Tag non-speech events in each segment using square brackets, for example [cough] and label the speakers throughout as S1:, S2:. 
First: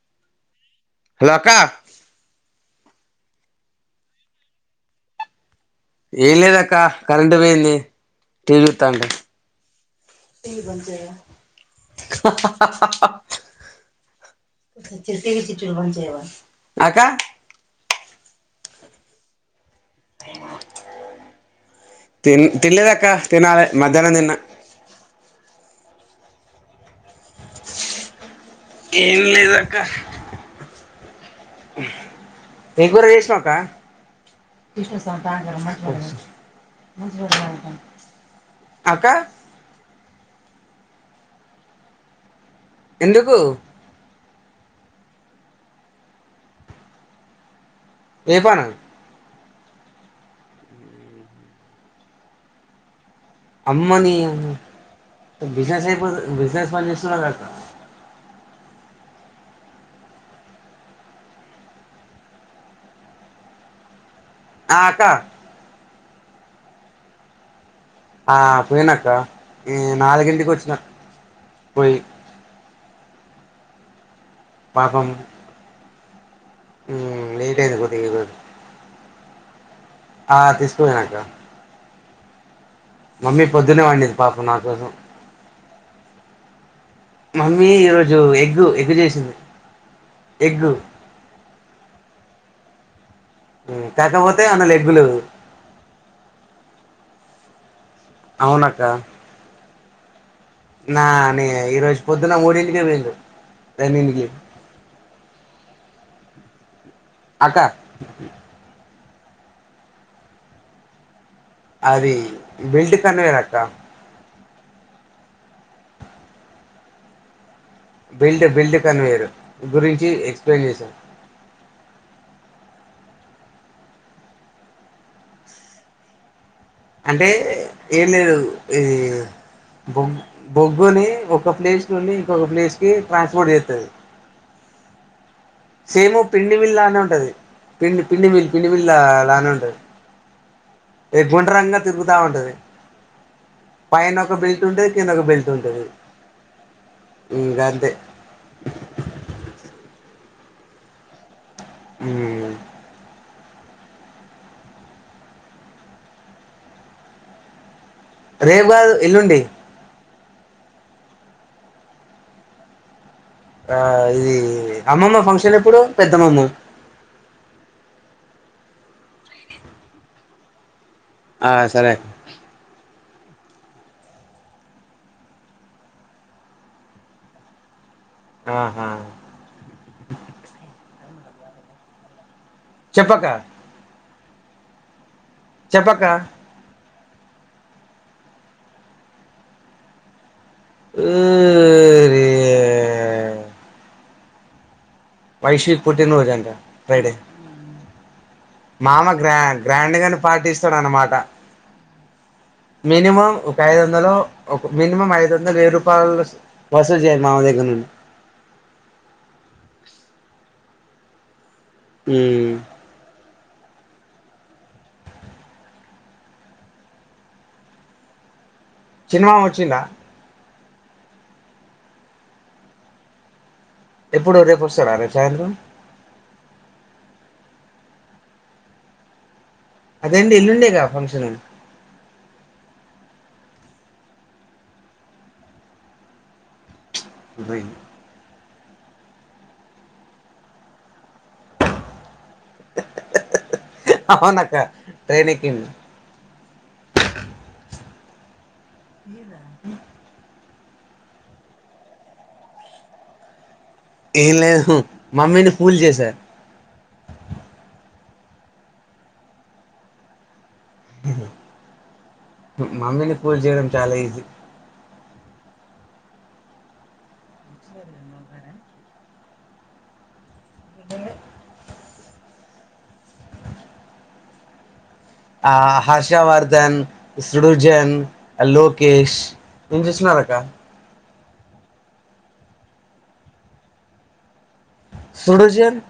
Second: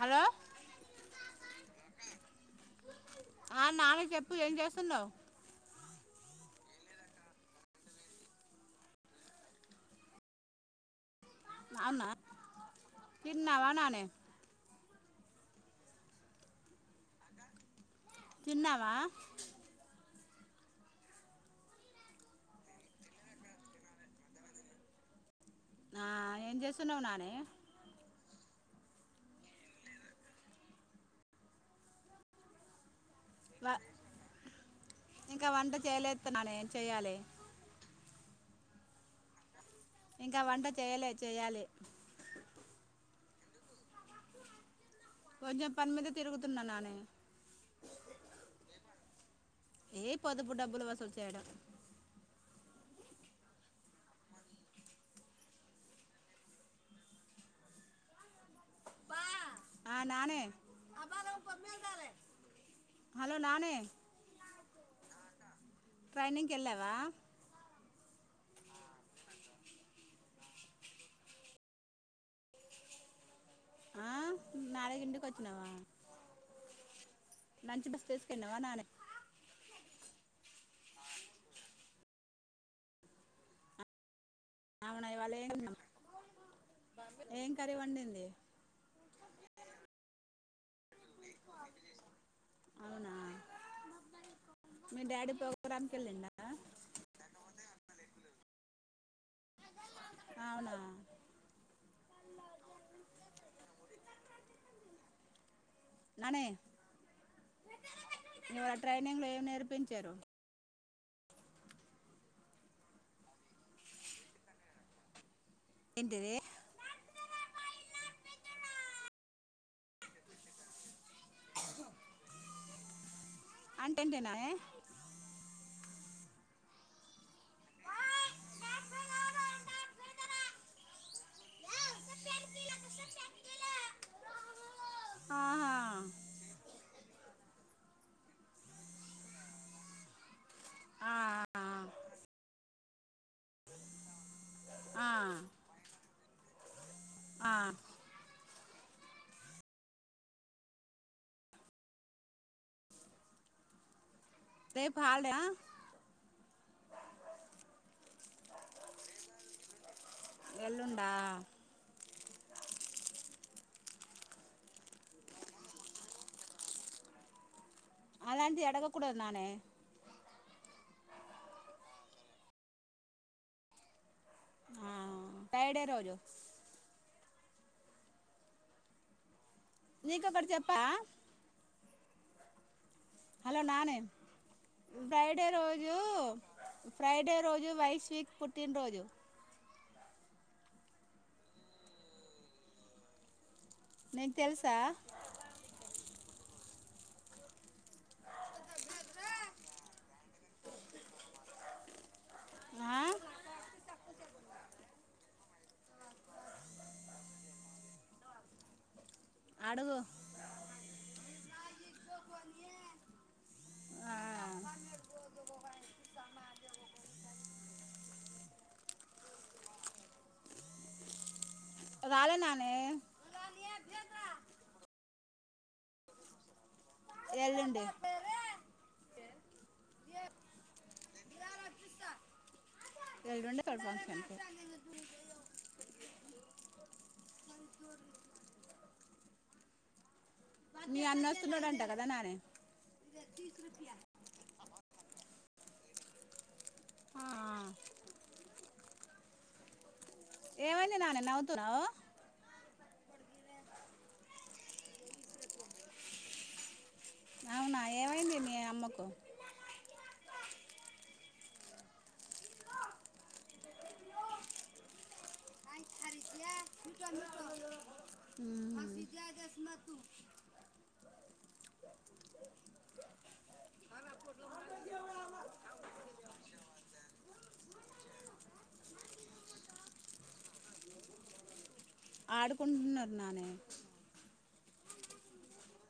S1: Hello
S2: hello అక్క
S1: ఆ నానీ చెప్పు ఏం చేస్తున్నావ్.
S2: ఏం లేద అక్క కరెంట్ పోయింది. టీ. వీ చూస్తంటే
S1: అవునా తిన్నావా నానీ
S2: అక్క
S1: తిన్నావా
S2: తిన్ తిన్నలేదక్క. తినాల మధ్యాహ్నం తిన్న.
S1: ఆ ఏం చేస్తున్నావ్ నానీ
S2: ఏం లేదక్క ఏం కూర చేస్ శ్నావ్ అక్క
S1: వ ఇంకా వంట చేయలేదు నానే ఏం చేయాలి
S2: అక్క
S1: ఇంకా వంట చేయలే చేయాలి
S2: ఎందుకు
S1: కొంచెం పని మీద తిరుగుతున్నా. నాని
S2: ఏ పనో
S1: ఏ పొదుపు డబ్బులు వసూలు చేయడం.
S2: అమ్మనీ మొత్తం బిజెనేసయిపోత్ బిజినేస్ పన్జేస్తునవ్ గక్క
S1: ఆహ్ నాని హలో నాని
S2: ఆ అక్క
S1: ట్రైనింగ్కి వెళ్ళావా.
S2: ఆ పోయినాక్క ఈ నాలుగింటికి వచ్చిన. పోయి
S1: ఆ, నాలుగింటికి వచ్చినావా
S2: ఉహ్మ్ లేట్ అయింది.
S1: లంచ్
S2: కొద్దిగా
S1: బస్
S2: ఈరోజు
S1: తీసుకెళ్ళినావా నానే
S2: ఆహ్ తీసుకోబోయినక్క మమ్మీ పొద్దునే వాండింద్ పాపం నా కోసం.
S1: అవునా ఇవాళ ఏం ఏం
S2: మమ్మీ
S1: కర్రీ
S2: ఈరోజు
S1: వండింది
S2: ఎగ్గు ఎగ్గు చేసింది. ఎగ్గు
S1: అవునా
S2: ఉహ్ కాకపోతే అన లెగ్గు
S1: మీ
S2: లేవ్
S1: డాడీ ప్రోగ్రామ్కి వెళ్ళిండా
S2: అవునాక్క
S1: అవునా
S2: నా నే ఈరోజ్ పొద్దున్న మూడింటికే వోయిండు ట్రైనింగ్ కి
S1: ననే
S2: అక్క
S1: గ్లు ఏం నేర్పించారు.
S2: అది బిల్డ్ కన్వేరక్క
S1: ఏంటిది
S2: బిల్డ్ బిల్డ్ కన్వేయరు గురించి ఎక్సప్లేయిన్ చేసాను
S1: అంటేంటేనాయే
S2: అంటే ఏం లేదు ఇ బొ బొగ్గుని ఒక ప్లేస్ నుండి ఇంకొక ప్లేస్ కి ట్రాన్స్పోర్ట్ చేత్తది
S1: ఆహా
S2: సేము పిండివిల్లా అని ఉంటది పిండి పిండిమిల్ పిండిమిల్ లానే ఉంటది. ఏ
S1: ఆ
S2: గుండరంగ తిరుగుతా ఉంటది పైన ఒక బెల్ట్ ఉంటది
S1: ఆ
S2: కింద ఒక బెల్ట్ ఉంటది
S1: ఆ
S2: అంతే హ్మ్
S1: రేపు హాలిడే యా
S2: రేపు కాదు ఎల్లుండి
S1: ఎళ్ళుండా
S2: ఆ ఇది అమ్మమ్మ ఫంక్షన్ ఎప్పుడు పెద్దమమ్మ
S1: అలాంటి ఆడకూడదు నానే
S2: ఆ సరే
S1: ఆ టైడే రోజు
S2: ఆహా
S1: నీకొక్కడ చెప్పా
S2: చెప్పక్క
S1: హలో నానే బ్రైడే రోజు
S2: చెప్పక్క
S1: ఫ్రైడే రోజు వైస్ వీక్ పుట్టినరోజు
S2: ఓ రి
S1: నీకు తెలుసా
S2: వైష్వి పుట్టినరోజు అంట ఫ్రైడే మామ గ్రా గ్రాండ్ గా పాటిస్తాడు అన్నమాట
S1: ఆ
S2: మినిమం ఒక ఐదు వందలు ఒక మినిమం ఐదు వందలు వెయ్యి రూపాయలు వసూలు చేయాలి మామ దగ్గర నుండి
S1: అడుగు
S2: ఉమ్
S1: ఆ
S2: చిన్న మామ వచ్చిండా
S1: రాలే నానే
S2: ఎప్పుడు రేపొస్తాడా రేపు సాయంత్రం.
S1: ఎల్లుండి
S2: అదేంటి ఎల్లుండే గా ఫంక్షన్
S1: ఎల్లుండే తొలి ఫంక్షన్సు
S2: దైని
S1: నీ అన్న వస్తున్నాడుంట కదా నానే
S2: అవునక్కా ట్రైనేక్కిం ఇద
S1: ఏమైంది నానే నవ్వుతున్నావ్
S2: ఏం లేదు మమ్మీని ఫూల్ చేసా
S1: అవునా ఏవైంది మీ అమ్మకు
S2: మమ్మీని పూలు చేయడం చాలా ఈజీ
S1: హ్మ్
S2: ఇదిడి ఆ హర్షవర్ధన్ సృడుజన్ లోకేష్ నిను చూస్తున్నారు అక్క
S1: ఆడుకుంటున్నారు నానే
S2: సుడుజన్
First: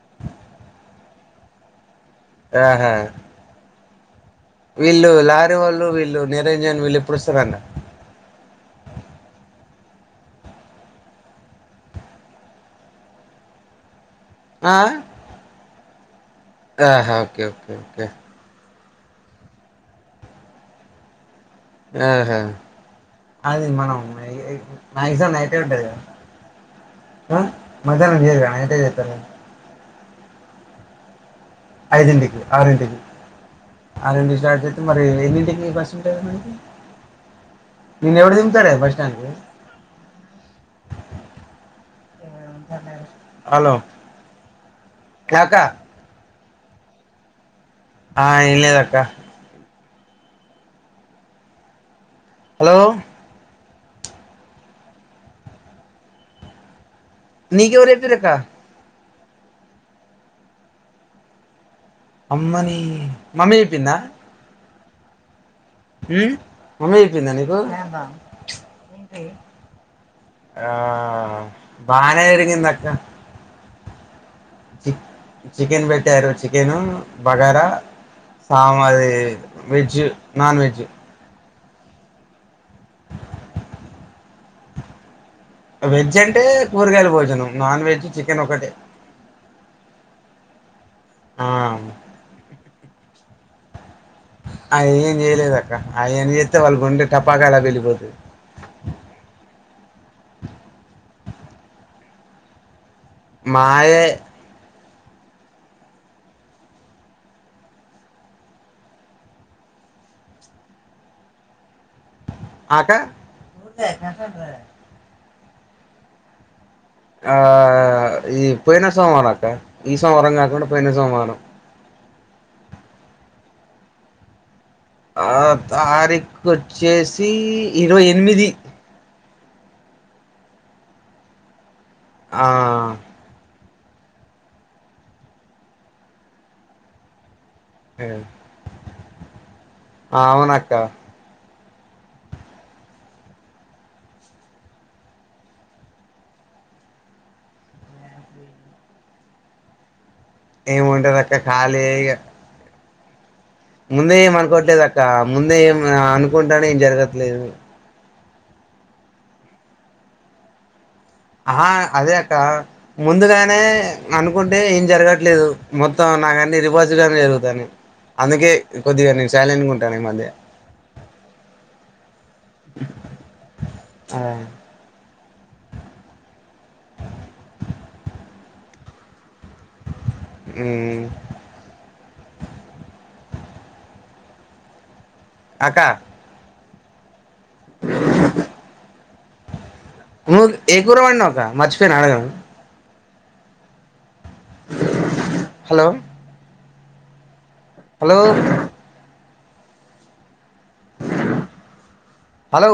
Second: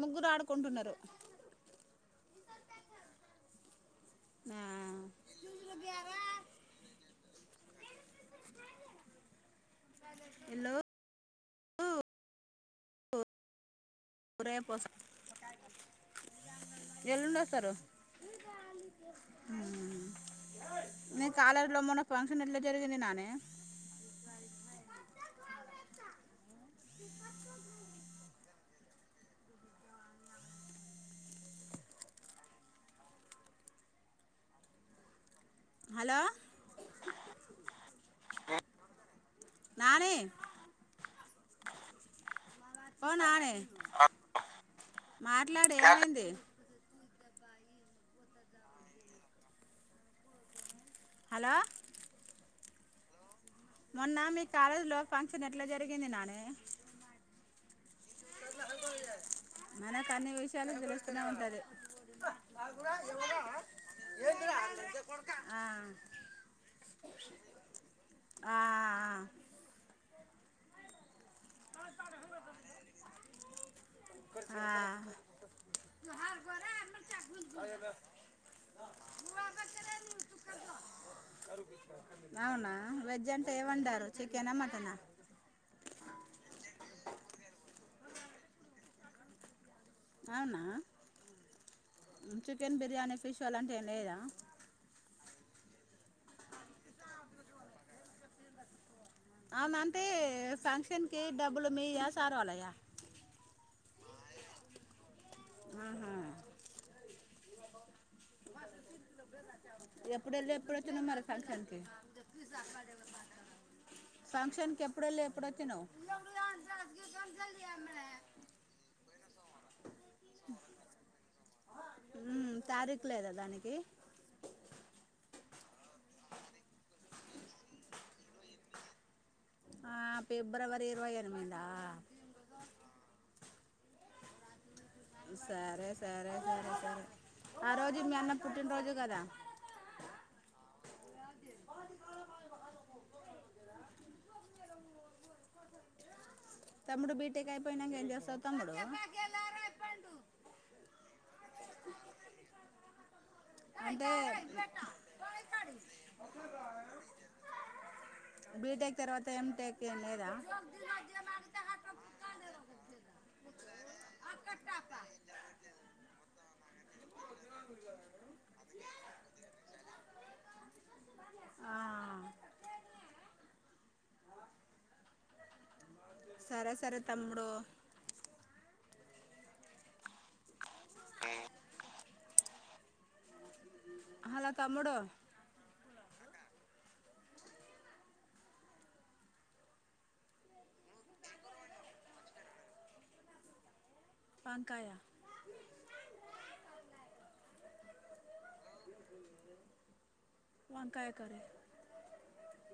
S1: ముగ్గురు ఆడుకుంటున్నరు.
S2: ఆహా
S1: ఆ,
S2: వీళ్ళు లారీ వోళ్ళు వీళ్ళు నిరంజన్ వీళ్ళు ఎప్పుడస్తరట?
S1: హలో
S2: ఆ
S1: రేపొస్
S2: ఆహా ఓకే ఓకే ఓకే.
S1: నీ కాలేజీలో మొన్న
S2: ఆహ
S1: ఫంక్షన్ ఎట్లా జరిగింది నానే
S2: అది మనం మక్సిమం నైటె ఉంటది కదా, ఆ మధ్యాహ్నం చేయరా? టె చేతను ఐదింటికి ఆరింటికి, ఆరింటికి స్టార్ట్ చేస్తే మరి ఎన్నింటికి
S1: హలో
S2: నిన్ను ఎవడు దింపుతడే బస్ స్టాండ్కి
S1: నాని ఓ నానే
S2: హలో అక్క
S1: మాట్లాడ ఏమైంది
S2: ఆ ఇల్ద అక్క
S1: హలో
S2: హలో
S1: మొన్న మీ కాలేజీ లో ఫంక్షన్ ఎట్లా జరిగింది నాని
S2: నక ఎవరు చెపిన్రు అక్కా
S1: మనకు అన్ని విషయలు తెలుస్తూనే ఉంటది
S2: అమ్మని మమ్మీ చెప్పిందా
S1: కొడుక
S2: ఉమ్ మమ్మీ అయిపోయిందా నీకు ఆ బాన ఇరింగందక్క
S1: ఆ
S2: చక్ చికెన్ పెట్టారు చికెను బగారా సామాది వెజ్ నాన్ వెజ్
S1: అవునా వెజ్ అంటే ఏమండారు చికెనా మటనా
S2: వెజ్ అంటే కూరగాయల భోజనం నాన్ వెజ్ చికెన్ ఒకటే
S1: అవునా
S2: ఆ
S1: చికెన్ బిర్యానీ ఫిష్ చ అలంట ఏం లేదా
S2: ఆ ఏం చేయలేదు అక్క ఆయం చేస్తే వాళ్ళ గుండే టపాకా ఎలా వెళ్ళిపోతు
S1: కే డబల్ మీయా సారవలాయా
S2: మాయే
S1: ఆహా ఎప్పుడు వెళ్ళి ఎప్పుడు వచ్చిన మరి ఫక్షన్కి
S2: ఆకా
S1: స్తును [unintelligible]
S2: ఆ ఈ పోయిన సోవారం అక్క ఈ సోమవరారం కాకుండా పోయిన సోవారం
S1: ఉ తారీఖు లేదా దానికి
S2: ఆ తారీఖు వచ్చేసి ఇరవై ఎనిమిది
S1: ఆ ఫిబ్రవరి ఇరవై ఎనిమిద ఆ
S2: ఆ
S1: సరే సరే సరే సరే ఆ రోజు మీ అన్న పుట్టినరోజు కదా
S2: అవునక్క
S1: [unintelligible] తమ్ముడు బీటేక్ అయిపోయినాక ఏం చేస్తావు తమ్ముడు
S2: ఏము ఉంటది అక్కా ఖాళీ
S1: అంటే
S2: ముందే ఏం అనుకోట్లేదు అక్క ముందే ఏం అనుకుంటానే ఏం జరగట్లేదు
S1: బిటెక్ తర్వాత ఎ టెక్ లేదా
S2: ఆహా అదే అక్క ముందుగానే అనుకుంటే ఏం గా జరుగుతాను అందుకే కొద్దిగా నేను సైలెంట్గా ఉంటాను ఈ మధ్య
S1: ఆ
S2: ఆ
S1: సరే సరే తమ్ముడు
S2: ఉమ్
S1: హలో తమ్ముడు
S2: అక్క మ ఏకురవడిన్నావు ఒక మచిపోన్ అడగడం
S1: వంకాయ
S2: హలో హలో
S1: వంకాయ కర్రీ
S2: హలో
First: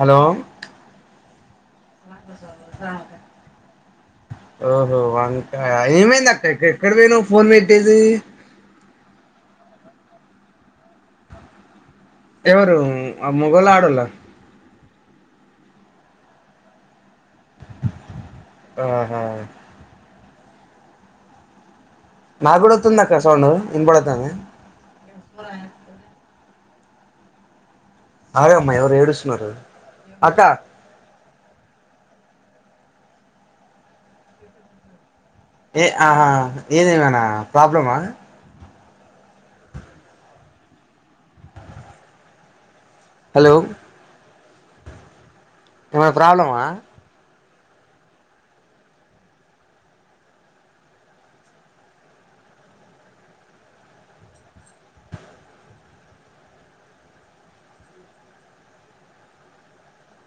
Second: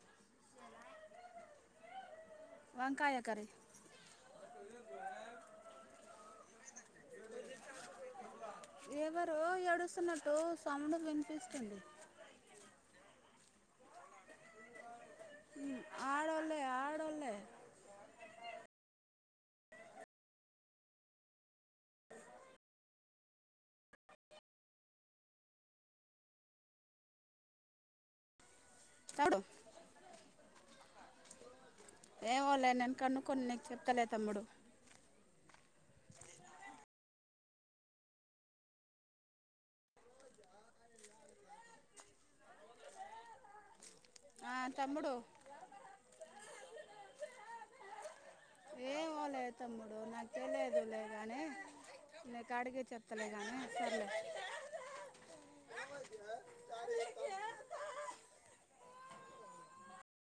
S2: హలో
S1: వంకాయ కర్రీ
S2: ఓహో వంట ఏమైంది అక్క ఎక్కడికి పోయినావ్ పోన్ పెట్టేసి
S1: వస్తున్నట్టు సౌండ్ వినిపిస్తుంది
S2: ఎవరు మొగోళ్ళ ఆడొల్ల
S1: ఉమ్, ఆడోళ్ళే ఆడోళ్ళే
S2: ఆహా నా కూడా వత్తుంది అక్క సౌండ్ ఇన్ పడతుంది అరే ఎవరో
S1: తమ్ముడు
S2: ఏడుస్తున్నారు అక్క
S1: ఏమోలే నేను కనుక్కొని నీకు చెప్తలే తమ్ముడు
S2: ఏ ఆహా ఏది ఏమైనా ప్రాబ్లమా హలో
S1: ఆ తమ్ముడు
S2: ఏమన్నా ప్రాబ్లమా
S1: ఏమో లే తమ్ముడు నాకు తెలియదు లే కానీ నీకు అడిగీ చెప్తలే గాని సర్లే